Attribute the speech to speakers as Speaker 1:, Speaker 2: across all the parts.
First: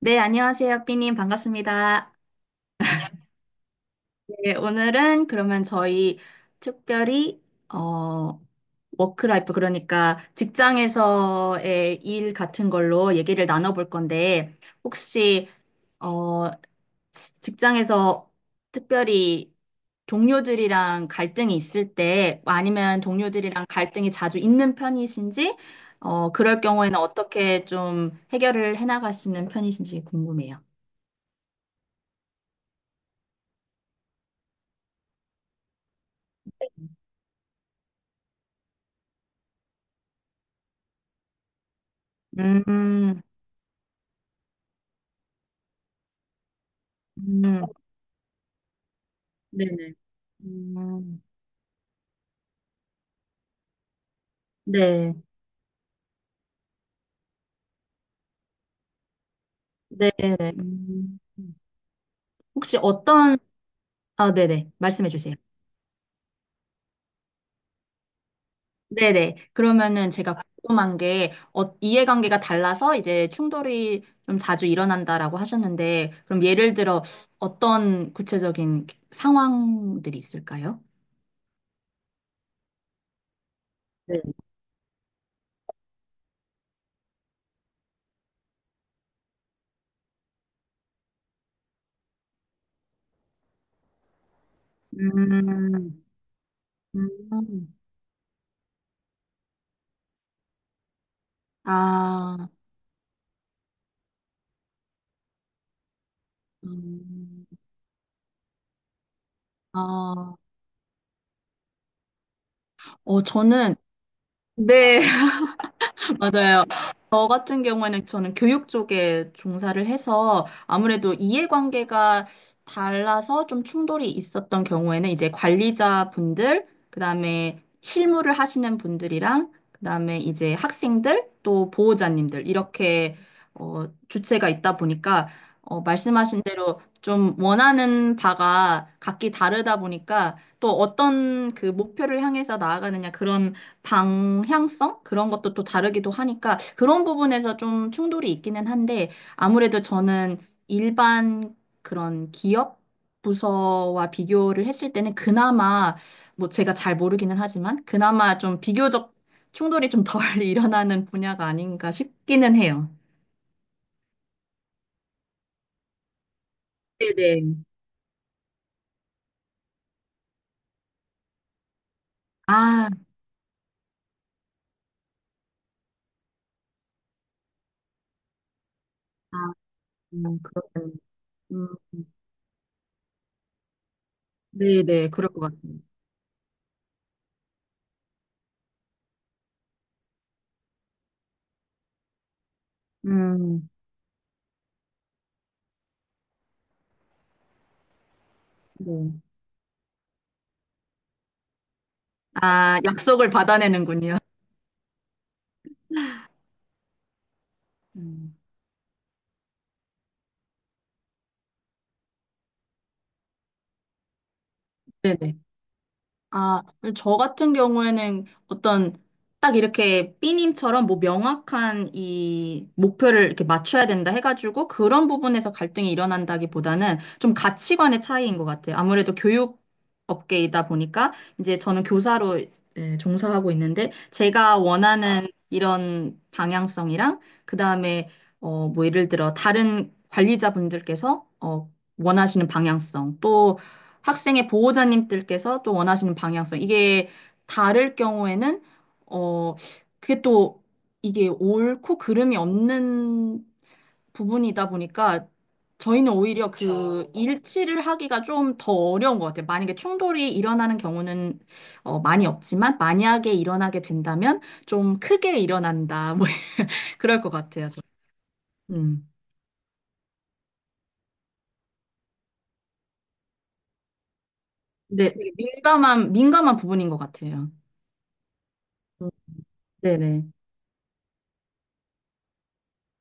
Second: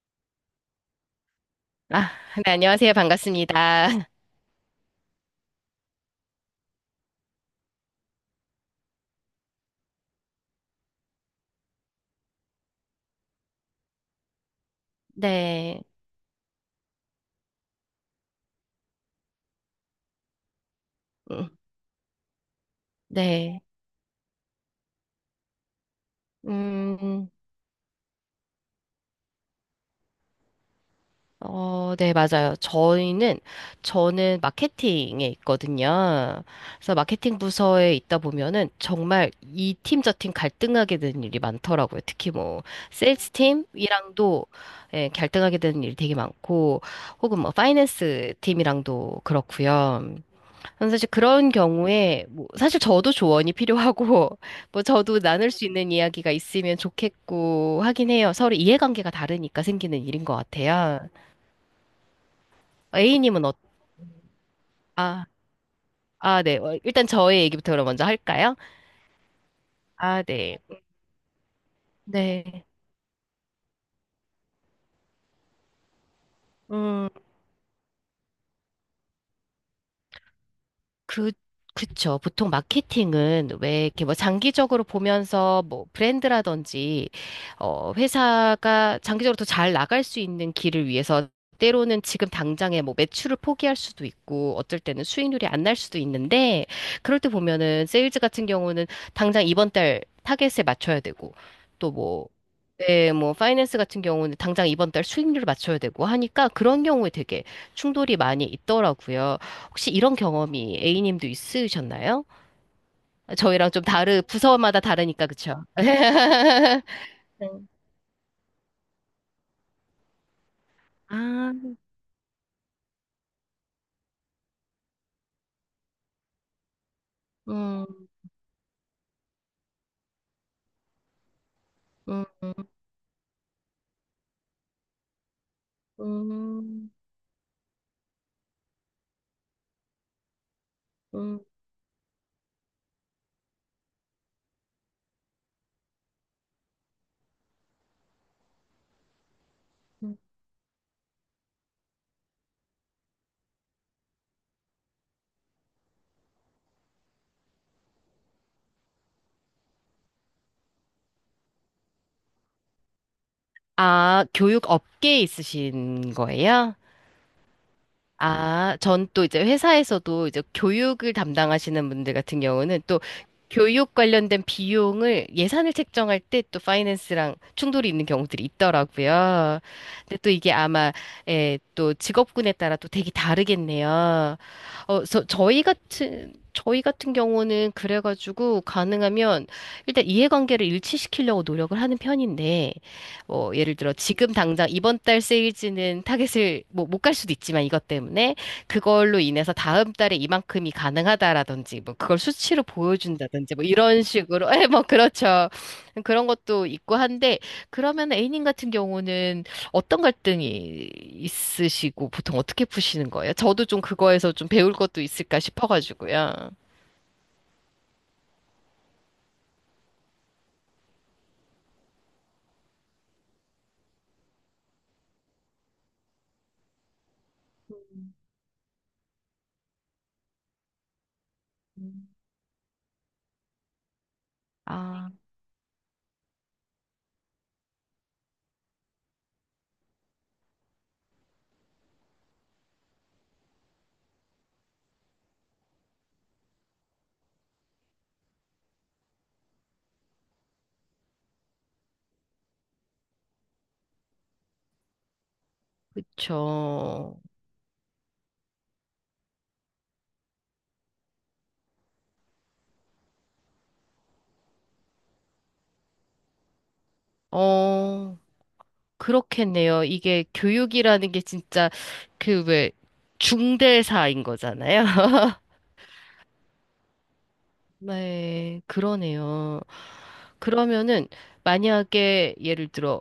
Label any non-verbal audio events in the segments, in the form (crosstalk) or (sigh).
Speaker 1: 네, 안녕하세요, 삐님.
Speaker 2: 아,
Speaker 1: 반갑습니다.
Speaker 2: 네, 안녕하세요. 반갑습니다. (laughs)
Speaker 1: 네, 오늘은 그러면 저희 특별히, 어, 워크라이프, 그러니까 직장에서의 일 같은 걸로 얘기를 나눠볼 건데, 혹시,
Speaker 2: 네,
Speaker 1: 어, 직장에서 특별히 동료들이랑
Speaker 2: 음,
Speaker 1: 갈등이 있을 때, 아니면
Speaker 2: 네,
Speaker 1: 동료들이랑 갈등이 자주 있는 편이신지, 그럴 경우에는
Speaker 2: 음,
Speaker 1: 어떻게 좀 해결을 해나가시는 편이신지 궁금해요.
Speaker 2: 어, 네, 맞아요. 저는 마케팅에 있거든요. 그래서 마케팅 부서에 있다 보면은 정말 이 팀 저 팀 갈등하게 되는 일이 많더라고요. 특히 뭐,
Speaker 1: 음,
Speaker 2: 세일스 팀이랑도 예, 갈등하게 되는 일이 되게 많고, 혹은 뭐,
Speaker 1: 음.
Speaker 2: 파이낸스 팀이랑도
Speaker 1: 네네.
Speaker 2: 그렇고요. 저는 사실
Speaker 1: 음,
Speaker 2: 그런 경우에 뭐 사실 저도 조언이 필요하고 (laughs) 뭐
Speaker 1: 네.
Speaker 2: 저도 나눌 수 있는 이야기가 있으면 좋겠고 하긴 해요. 서로 이해관계가 다르니까 생기는 일인 것
Speaker 1: 네네.
Speaker 2: 같아요.
Speaker 1: 혹시
Speaker 2: A님은
Speaker 1: 아, 네네. 말씀해
Speaker 2: 아,
Speaker 1: 주세요.
Speaker 2: 아, 네. 일단 저의 얘기부터 그럼 먼저 할까요?
Speaker 1: 네네. 그러면은
Speaker 2: 아,
Speaker 1: 제가
Speaker 2: 네.
Speaker 1: 궁금한 게, 이해관계가
Speaker 2: 네.
Speaker 1: 달라서 이제 충돌이 좀 자주 일어난다라고 하셨는데, 그럼 예를 들어
Speaker 2: 음.
Speaker 1: 어떤 구체적인 상황들이 있을까요?
Speaker 2: 그, 그쵸. 보통 마케팅은 왜 이렇게 뭐
Speaker 1: 네.
Speaker 2: 장기적으로 보면서 뭐 브랜드라든지, 회사가 장기적으로 더 잘 나갈 수 있는 길을 위해서 때로는 지금 당장에 뭐 매출을 포기할 수도 있고, 어쩔 때는 수익률이 안 날 수도
Speaker 1: 음,
Speaker 2: 있는데, 그럴 때
Speaker 1: 음,
Speaker 2: 보면은 세일즈 같은 경우는 당장 이번 달 타겟에 맞춰야 되고, 또뭐
Speaker 1: 아,
Speaker 2: 네, 뭐 파이낸스 같은 경우는 당장 이번 달 수익률을 맞춰야 되고 하니까 그런 경우에 되게
Speaker 1: 음,
Speaker 2: 충돌이 많이 있더라고요. 혹시 이런
Speaker 1: 아,
Speaker 2: 경험이 A님도 있으셨나요?
Speaker 1: 어,
Speaker 2: 저희랑
Speaker 1: 저는,
Speaker 2: 좀 다르 부서마다
Speaker 1: 네,
Speaker 2: 다르니까 그쵸?
Speaker 1: 맞아요.
Speaker 2: (laughs)
Speaker 1: 저
Speaker 2: 네.
Speaker 1: 같은 경우에는 저는 교육 쪽에 종사를 해서 아무래도
Speaker 2: 아,
Speaker 1: 이해관계가 달라서 좀 충돌이 있었던 경우에는 이제 관리자분들, 그다음에
Speaker 2: 음,
Speaker 1: 실무를 하시는 분들이랑 그다음에 이제 학생들 또
Speaker 2: 음,
Speaker 1: 보호자님들 이렇게 주체가 있다 보니까 말씀하신 대로
Speaker 2: 음,
Speaker 1: 좀 원하는 바가 각기 다르다 보니까 또
Speaker 2: 음,
Speaker 1: 어떤 그 목표를 향해서 나아가느냐 그런 방향성? 그런 것도 또 다르기도 하니까 그런 부분에서 좀 충돌이 있기는 한데 아무래도
Speaker 2: 음.
Speaker 1: 저는 일반 그런 기업 부서와 비교를 했을 때는 그나마 뭐 제가 잘 모르기는 하지만 그나마 좀 비교적 충돌이 좀 덜 (laughs) 일어나는 분야가 아닌가 싶기는 해요.
Speaker 2: 아, 교육 업계에 있으신 거예요?
Speaker 1: 네네.
Speaker 2: 아, 전 또 이제 회사에서도 이제 교육을 담당하시는 분들 같은 경우는
Speaker 1: 아,
Speaker 2: 또 교육 관련된 비용을 예산을 책정할 때 또 파이낸스랑 충돌이 있는 경우들이
Speaker 1: 아,
Speaker 2: 있더라고요. 근데 또 이게 아마
Speaker 1: 그렇군요.
Speaker 2: 예,
Speaker 1: 음,
Speaker 2: 또 직업군에 따라 또 되게 다르겠네요. 어,
Speaker 1: 네네,
Speaker 2: 저,
Speaker 1: 그럴 것
Speaker 2: 저희
Speaker 1: 같아요.
Speaker 2: 같은 저희 같은 경우는 그래가지고 가능하면 일단 이해관계를 일치시키려고 노력을 하는 편인데 뭐
Speaker 1: 음,
Speaker 2: 예를 들어 지금 당장 이번 달 세일즈는 타겟을 뭐 못 갈 수도 있지만 이것 때문에
Speaker 1: 네.
Speaker 2: 그걸로 인해서 다음 달에 이만큼이 가능하다라든지 뭐 그걸 수치로
Speaker 1: 아, 약속을
Speaker 2: 보여준다든지 뭐 이런
Speaker 1: 받아내는군요.
Speaker 2: 식으로 (laughs) 예, 뭐 그렇죠. 그런 것도 있고 한데 그러면
Speaker 1: 음,
Speaker 2: A님 같은 경우는 어떤 갈등이 있으시고 보통 어떻게 푸시는 거예요? 저도 좀 그거에서 좀 배울 것도
Speaker 1: 네네.
Speaker 2: 있을까 싶어가지고요.
Speaker 1: 아, 저 같은 경우에는 어떤 딱 이렇게 삐님처럼 뭐 명확한 이 목표를 이렇게 맞춰야 된다 해가지고 그런 부분에서 갈등이 일어난다기보다는 좀 가치관의 차이인 것 같아요. 아무래도 교육 업계이다 보니까 이제 저는 교사로 예, 종사하고 있는데 제가
Speaker 2: 아,
Speaker 1: 원하는 이런 방향성이랑 그다음에 뭐 예를 들어 다른 관리자분들께서 원하시는 방향성 또 학생의 보호자님들께서 또 원하시는 방향성. 이게 다를 경우에는, 어, 그게 또 이게 옳고 그름이 없는 부분이다 보니까 저희는 오히려 그그
Speaker 2: 그쵸.
Speaker 1: 일치를 하기가 좀 더 어려운 것 같아요. 만약에 충돌이 일어나는 경우는 많이 없지만 만약에 일어나게 된다면 좀 크게 일어난다. 뭐 (laughs) 그럴 것 같아요. 저.
Speaker 2: 어,
Speaker 1: 음.
Speaker 2: 그렇겠네요. 이게 교육이라는 게 진짜 그 왜 중대사인 거잖아요.
Speaker 1: 근데 되게
Speaker 2: (laughs)
Speaker 1: 민감한 부분인 것 같아요.
Speaker 2: 네,
Speaker 1: 음,
Speaker 2: 그러네요.
Speaker 1: 네네.
Speaker 2: 그러면은 만약에 예를 들어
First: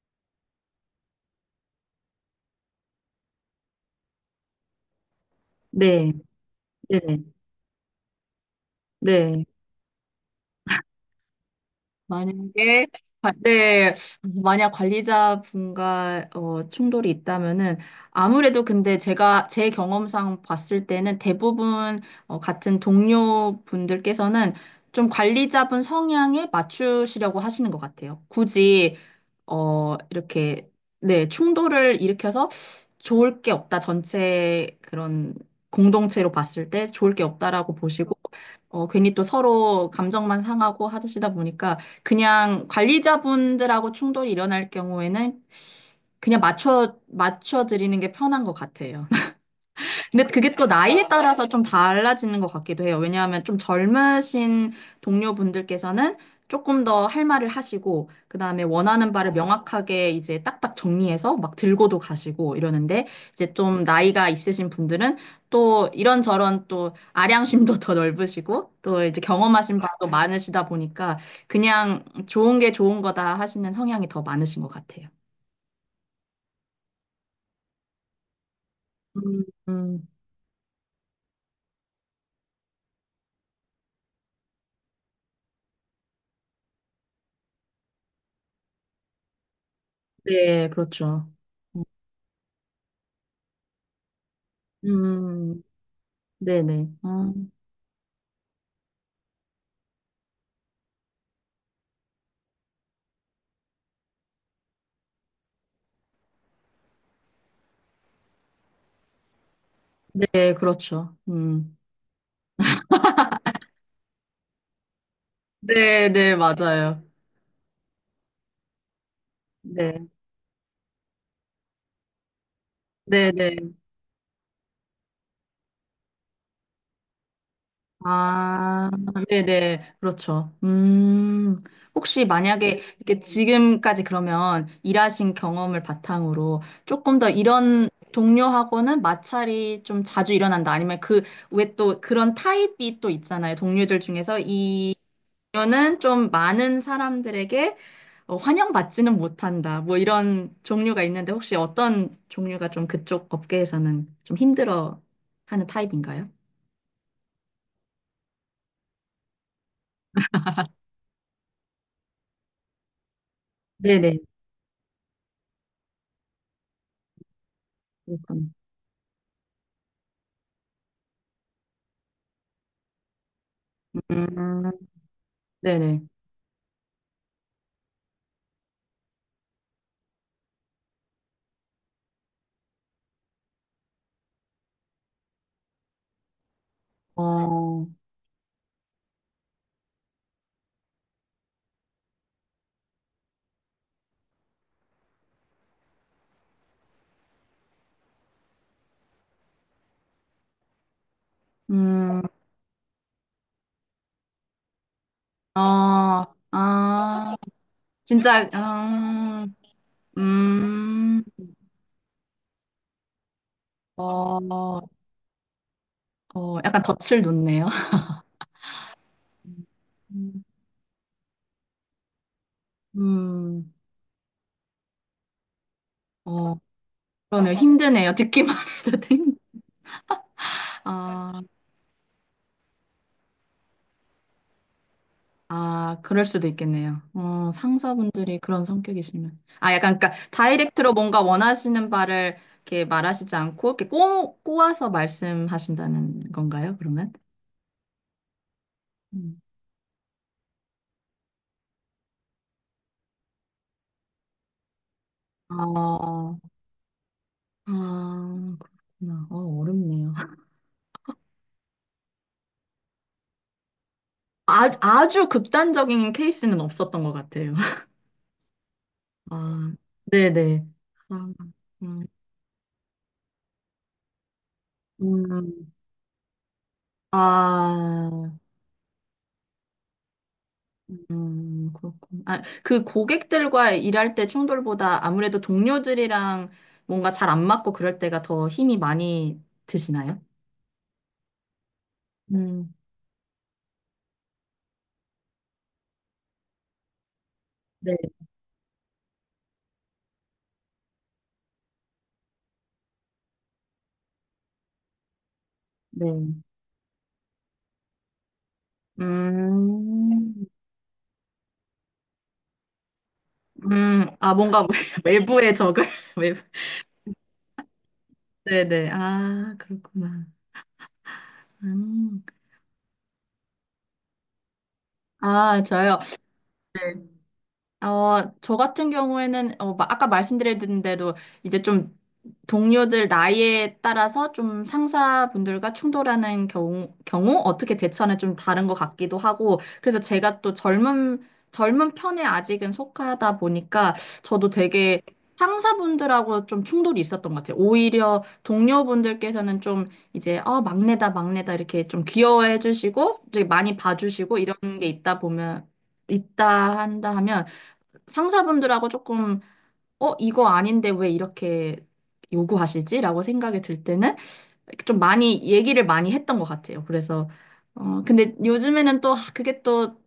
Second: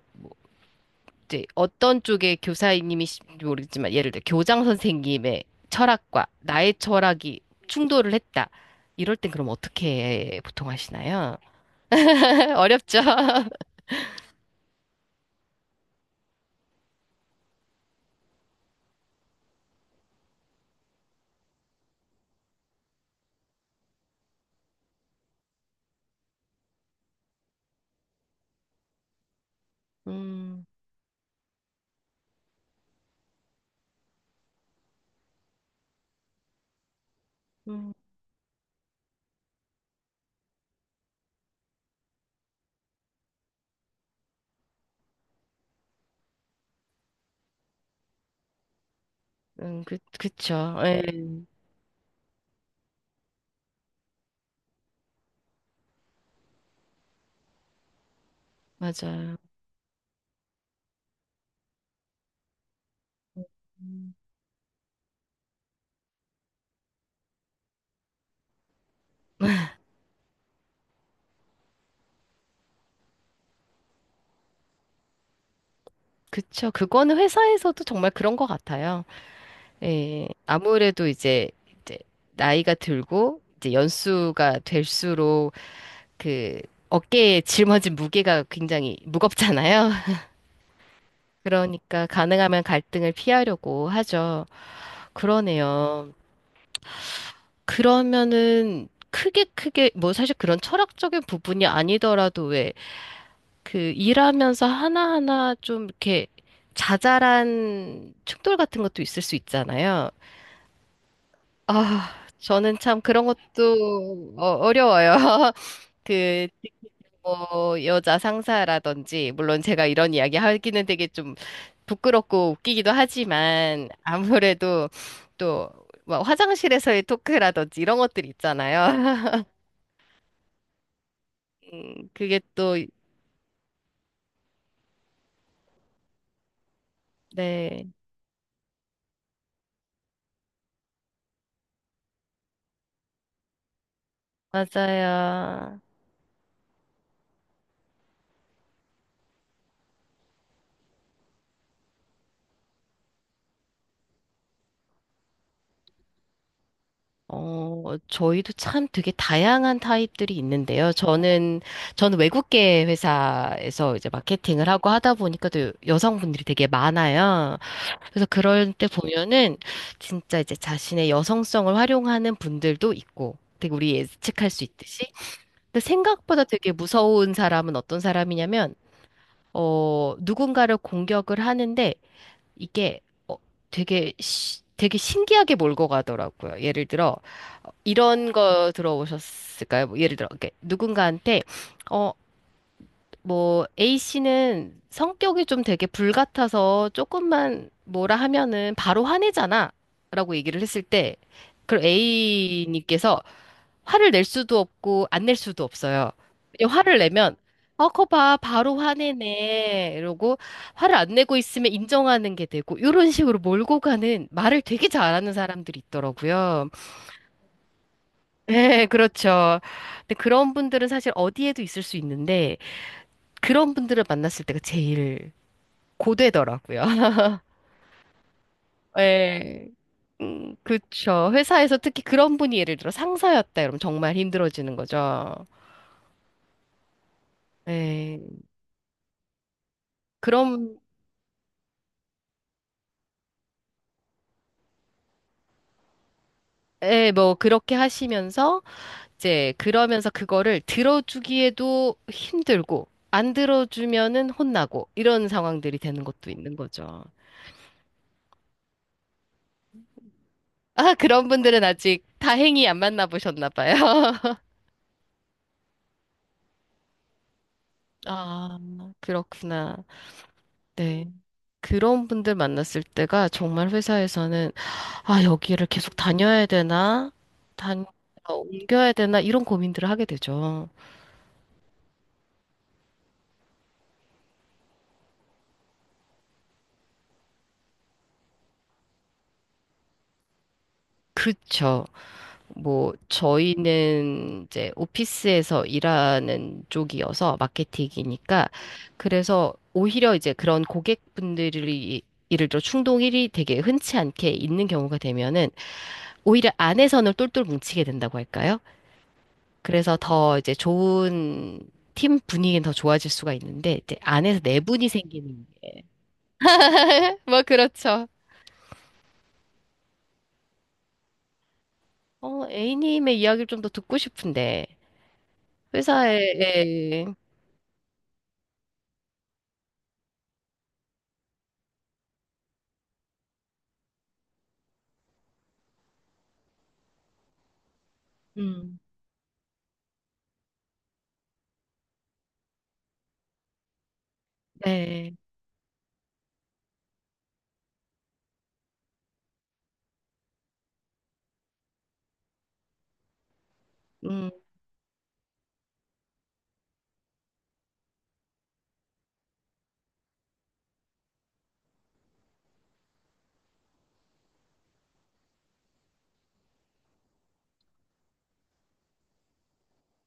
Speaker 2: 이제 어떤 쪽의 교사님이신지 모르겠지만 예를 들어 교장 선생님의
Speaker 1: 네.
Speaker 2: 철학과 나의
Speaker 1: 네네.
Speaker 2: 철학이 충돌을 했다. 이럴 땐
Speaker 1: 네.
Speaker 2: 그럼 어떻게 보통 하시나요? (laughs)
Speaker 1: 만약에
Speaker 2: 어렵죠. (laughs)
Speaker 1: 네, 만약 관리자분과 충돌이 있다면은 아무래도 근데 제가 제 경험상 봤을 때는 대부분 같은 동료분들께서는 좀 관리자분 성향에 맞추시려고 하시는 것 같아요. 굳이 어,
Speaker 2: 음,
Speaker 1: 이렇게, 네, 충돌을 일으켜서 좋을 게 없다. 전체 그런 공동체로 봤을 때 좋을 게 없다라고
Speaker 2: 음,
Speaker 1: 보시고, 괜히 또 서로 감정만 상하고 하시다 보니까 그냥 관리자분들하고 충돌이 일어날 경우에는 그냥 맞춰 드리는 게 편한 것 같아요.
Speaker 2: 그,
Speaker 1: 근데 그게 또
Speaker 2: 그쵸. 예,
Speaker 1: 나이에 따라서 좀 달라지는 것 같기도 해요. 왜냐하면 좀 젊으신 동료분들께서는 조금 더 할 말을 하시고, 그 다음에 원하는 바를
Speaker 2: 맞아요.
Speaker 1: 명확하게 이제 딱딱 정리해서 막 들고도 가시고 이러는데, 이제 좀
Speaker 2: 음.
Speaker 1: 나이가 있으신 분들은 또 이런저런 또 아량심도 더 넓으시고, 또 이제 경험하신 바도 많으시다 보니까, 그냥 좋은 게 좋은 거다 하시는 성향이 더 많으신 것 같아요.
Speaker 2: 그쵸. 그거는 회사에서도 정말 그런 것 같아요.
Speaker 1: 음, 음,
Speaker 2: 예. 아무래도 이제, 나이가 들고 이제 연수가 될수록 그 어깨에 짊어진 무게가 굉장히 무겁잖아요. (laughs)
Speaker 1: 네, 그렇죠.
Speaker 2: 그러니까 가능하면 갈등을 피하려고 하죠.
Speaker 1: 음,
Speaker 2: 그러네요.
Speaker 1: 네네. 아,
Speaker 2: 그러면은 크게 크게 뭐 사실 그런 철학적인 부분이 아니더라도 왜 그 일하면서 하나하나 좀 이렇게 자잘한 충돌 같은 것도 있을 수 있잖아요.
Speaker 1: 네, 그렇죠. 음.
Speaker 2: 아, 저는 참 그런 것도 어려워요. (laughs)
Speaker 1: 네네,
Speaker 2: 그,
Speaker 1: 맞아요.
Speaker 2: 뭐, 여자 상사라든지, 물론 제가
Speaker 1: 네.
Speaker 2: 이런 이야기 하기는 되게 좀 부끄럽고 웃기기도
Speaker 1: 네네.
Speaker 2: 하지만, 아무래도 또, 뭐 화장실에서의 토크라든지 이런 것들 있잖아요.
Speaker 1: 아,
Speaker 2: (laughs)
Speaker 1: 네네. 그렇죠. 음. 혹시
Speaker 2: 그게 또,
Speaker 1: 만약에 이렇게 지금까지 그러면 일하신 경험을 바탕으로 조금 더 이런
Speaker 2: 네,
Speaker 1: 동료하고는 마찰이 좀 자주 일어난다. 아니면 그, 왜 또 그런 타입이 또 있잖아요. 동료들 중에서 이
Speaker 2: 맞아요.
Speaker 1: 동료는 좀 많은 사람들에게 환영받지는 못한다. 뭐 이런 종류가 있는데 혹시 어떤 종류가 좀 그쪽 업계에서는 좀 힘들어 하는 타입인가요?
Speaker 2: 저희도 참 되게 다양한 타입들이 있는데요. 저는 외국계 회사에서 이제
Speaker 1: 네네.
Speaker 2: 마케팅을 하고 하다 보니까 또 여성분들이 되게 많아요. 그래서
Speaker 1: 그렇군.
Speaker 2: 그럴 때 보면은 진짜 이제 자신의 여성성을 활용하는 분들도 있고 되게 우리 예측할 수
Speaker 1: 음,
Speaker 2: 있듯이. 근데
Speaker 1: 네네.
Speaker 2: 생각보다 되게 무서운 사람은 어떤 사람이냐면, 누군가를 공격을 하는데 이게 어, 되게 신기하게 몰고 가더라고요. 예를 들어,
Speaker 1: 어,
Speaker 2: 이런 거 들어보셨을까요? 뭐 예를 들어, 이렇게 누군가한테, 어, 뭐, A씨는 성격이 좀 되게 불같아서 조금만 뭐라 하면은 바로 화내잖아. 라고 얘기를 했을 때, 그럼
Speaker 1: 음,
Speaker 2: A님께서 화를 낼 수도 없고, 안 낼 수도 없어요.
Speaker 1: 어,
Speaker 2: 이 화를
Speaker 1: 아,
Speaker 2: 내면, 어, 거 봐,
Speaker 1: 진짜,
Speaker 2: 바로 화내네. 이러고, 화를 안
Speaker 1: 음,
Speaker 2: 내고 있으면 인정하는 게 되고, 이런 식으로 몰고 가는
Speaker 1: 어,
Speaker 2: 말을 되게 잘하는 사람들이
Speaker 1: 어,
Speaker 2: 있더라고요.
Speaker 1: 약간 덫을 놓네요.
Speaker 2: 네,
Speaker 1: (laughs)
Speaker 2: 그렇죠. 근데
Speaker 1: 음,
Speaker 2: 그런 분들은 사실 어디에도 있을 수 있는데,
Speaker 1: 음,
Speaker 2: 그런 분들을 만났을 때가 제일
Speaker 1: 어,
Speaker 2: 고되더라고요. (laughs)
Speaker 1: 그러네요. 힘드네요. 듣기만 (laughs) 해도 힘,
Speaker 2: 네. 그쵸.
Speaker 1: 아,
Speaker 2: 회사에서 특히 그런 분이 예를 들어 상사였다 그러면 정말 힘들어지는 거죠.
Speaker 1: 아, 그럴 수도 있겠네요.
Speaker 2: 네.
Speaker 1: 상사분들이 그런 성격이시면. 아, 약간, 그러니까,
Speaker 2: 그럼,
Speaker 1: 다이렉트로 뭔가 원하시는 바를 이렇게 말하시지 않고, 이렇게 꼬아서 말씀하신다는 건가요, 그러면?
Speaker 2: 예, 뭐, 그렇게 하시면서,
Speaker 1: 음.
Speaker 2: 이제, 그러면서 그거를 들어주기에도 힘들고, 안 들어주면은 혼나고, 이런 상황들이 되는 것도
Speaker 1: 어,
Speaker 2: 있는 거죠.
Speaker 1: 아, 그렇구나. 어, 어렵네요. (laughs)
Speaker 2: 아, 그런 분들은 아직 다행히 안 만나보셨나 봐요.
Speaker 1: 아, 아주 극단적인 케이스는 없었던 것 같아요. (laughs)
Speaker 2: 아,
Speaker 1: 아,
Speaker 2: 그렇구나.
Speaker 1: 네네.
Speaker 2: 네.
Speaker 1: 아, 음,
Speaker 2: 그런 분들 만났을 때가 정말 회사에서는, 아, 여기를
Speaker 1: 음,
Speaker 2: 계속 다녀야 되나? 단,
Speaker 1: 아,
Speaker 2: 옮겨야 되나? 이런 고민들을 하게 되죠.
Speaker 1: 그렇군. 아, 그 고객들과 일할 때 충돌보다 아무래도 동료들이랑 뭔가 잘 안 맞고 그럴 때가 더 힘이 많이 드시나요?
Speaker 2: 그쵸.
Speaker 1: 음,
Speaker 2: 뭐, 저희는 이제 오피스에서 일하는 쪽이어서
Speaker 1: 네,
Speaker 2: 마케팅이니까, 그래서 오히려 이제 그런 고객분들이 예를 들어 충동 일이 되게 흔치 않게 있는 경우가 되면은
Speaker 1: 네.
Speaker 2: 오히려 안에서는 똘똘 뭉치게 된다고 할까요? 그래서 더
Speaker 1: 음,
Speaker 2: 이제 좋은 팀 분위기는 더 좋아질 수가 있는데 이제
Speaker 1: 아,
Speaker 2: 안에서
Speaker 1: 뭔가
Speaker 2: 내분이
Speaker 1: (laughs)
Speaker 2: 생기는
Speaker 1: 외부의
Speaker 2: 게.
Speaker 1: 적을, (laughs) 외부.
Speaker 2: (laughs) 뭐 그렇죠.
Speaker 1: 네네. 아, 그렇구나. 음.
Speaker 2: A님의 이야기를 좀 더 듣고 싶은데
Speaker 1: 아, 저요?
Speaker 2: 회사에 예.
Speaker 1: 어, 저 같은 경우에는, 어, 아까 말씀드린 대로 이제 좀 동료들 나이에 따라서 좀 상사분들과 충돌하는 경우 어떻게 대처하는 좀 다른 것
Speaker 2: 음.
Speaker 1: 같기도 하고, 그래서 제가 또 젊은 편에 아직은 속하다 보니까 저도 되게
Speaker 2: 네.
Speaker 1: 상사분들하고 좀 충돌이 있었던 것 같아요. 오히려 동료분들께서는 좀 이제, 막내다, 막내다 이렇게 좀 귀여워해 주시고, 되게 많이
Speaker 2: 음.
Speaker 1: 봐주시고 이런 게 있다 보면, 있다 한다 하면 상사분들하고 이거 아닌데 왜 이렇게 요구하시지? 라고 생각이 들 때는 좀 많이 했던 것 같아요. 그래서, 근데 요즘에는 또 아, 그게 또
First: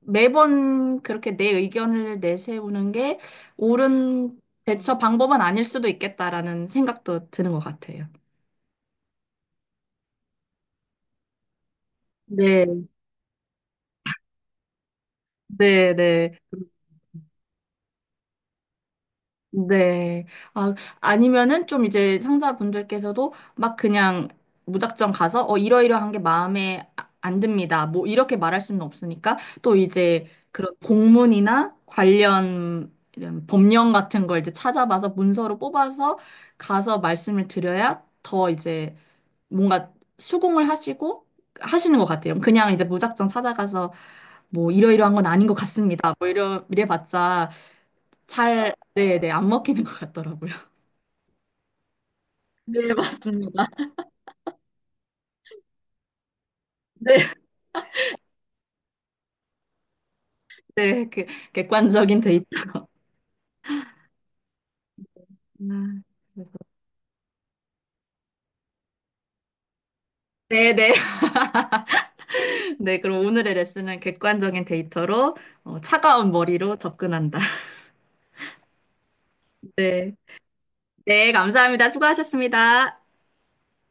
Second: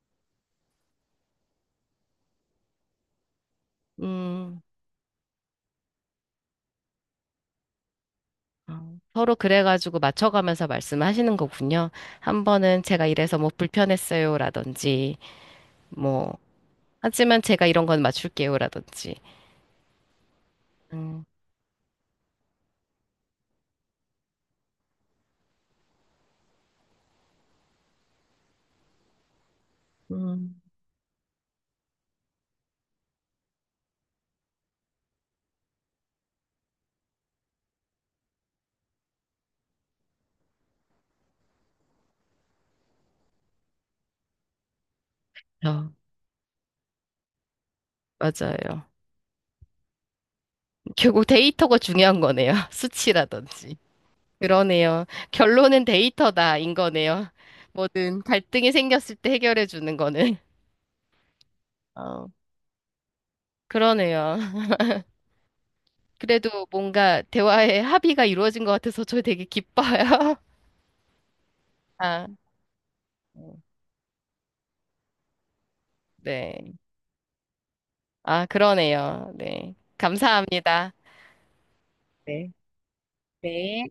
Speaker 1: 매번 그렇게 내 의견을 내세우는 게 옳은
Speaker 2: 음.
Speaker 1: 대처 방법은 아닐 수도 있겠다라는 생각도 드는 것 같아요.
Speaker 2: 서로 그래가지고 맞춰가면서 말씀하시는 거군요. 한
Speaker 1: 네,
Speaker 2: 번은 제가 이래서 뭐 불편했어요라든지
Speaker 1: 네, 네.
Speaker 2: 뭐 하지만 제가 이런 건 맞출게요라든지.
Speaker 1: 네. 아,
Speaker 2: 음.
Speaker 1: 아니면은 좀 이제 상사분들께서도 막 그냥 무작정 가서 이러이러한 게 마음에 안 듭니다. 뭐 이렇게 말할 수는 없으니까 또 이제
Speaker 2: 음.
Speaker 1: 그런 공문이나 관련 이런 법령 같은 걸 이제 찾아봐서 문서로 뽑아서 가서 말씀을 드려야 더 이제 뭔가 수긍을 하시고 하시는 것 같아요. 그냥 이제 무작정 찾아가서 뭐 이러이러한 건 아닌 것
Speaker 2: 어,
Speaker 1: 같습니다. 뭐 이래봤자
Speaker 2: 맞아요.
Speaker 1: 네네, 안 먹히는 것 같더라고요.
Speaker 2: 결국 데이터가 중요한 거네요. (laughs)
Speaker 1: 네, 맞습니다.
Speaker 2: 수치라든지. 그러네요. 결론은 데이터다인 거네요.
Speaker 1: 네,
Speaker 2: 뭐든 갈등이 생겼을 때 해결해 주는 거는.
Speaker 1: 네, 그 객관적인
Speaker 2: 어,
Speaker 1: 데이터.
Speaker 2: 그러네요. (laughs)
Speaker 1: 아, 그래서-
Speaker 2: 그래도 뭔가 대화의 합의가 이루어진 것 같아서 저 되게 기뻐요.
Speaker 1: 네, 네, (laughs)
Speaker 2: (laughs) 아,
Speaker 1: 네. 그럼 오늘의 레슨은 객관적인 데이터로 차가운
Speaker 2: 네.
Speaker 1: 머리로 접근한다.
Speaker 2: 아, 그러네요. 네.
Speaker 1: 네,
Speaker 2: 감사합니다.
Speaker 1: 네, 감사합니다.
Speaker 2: 네.
Speaker 1: 수고하셨습니다.
Speaker 2: 네.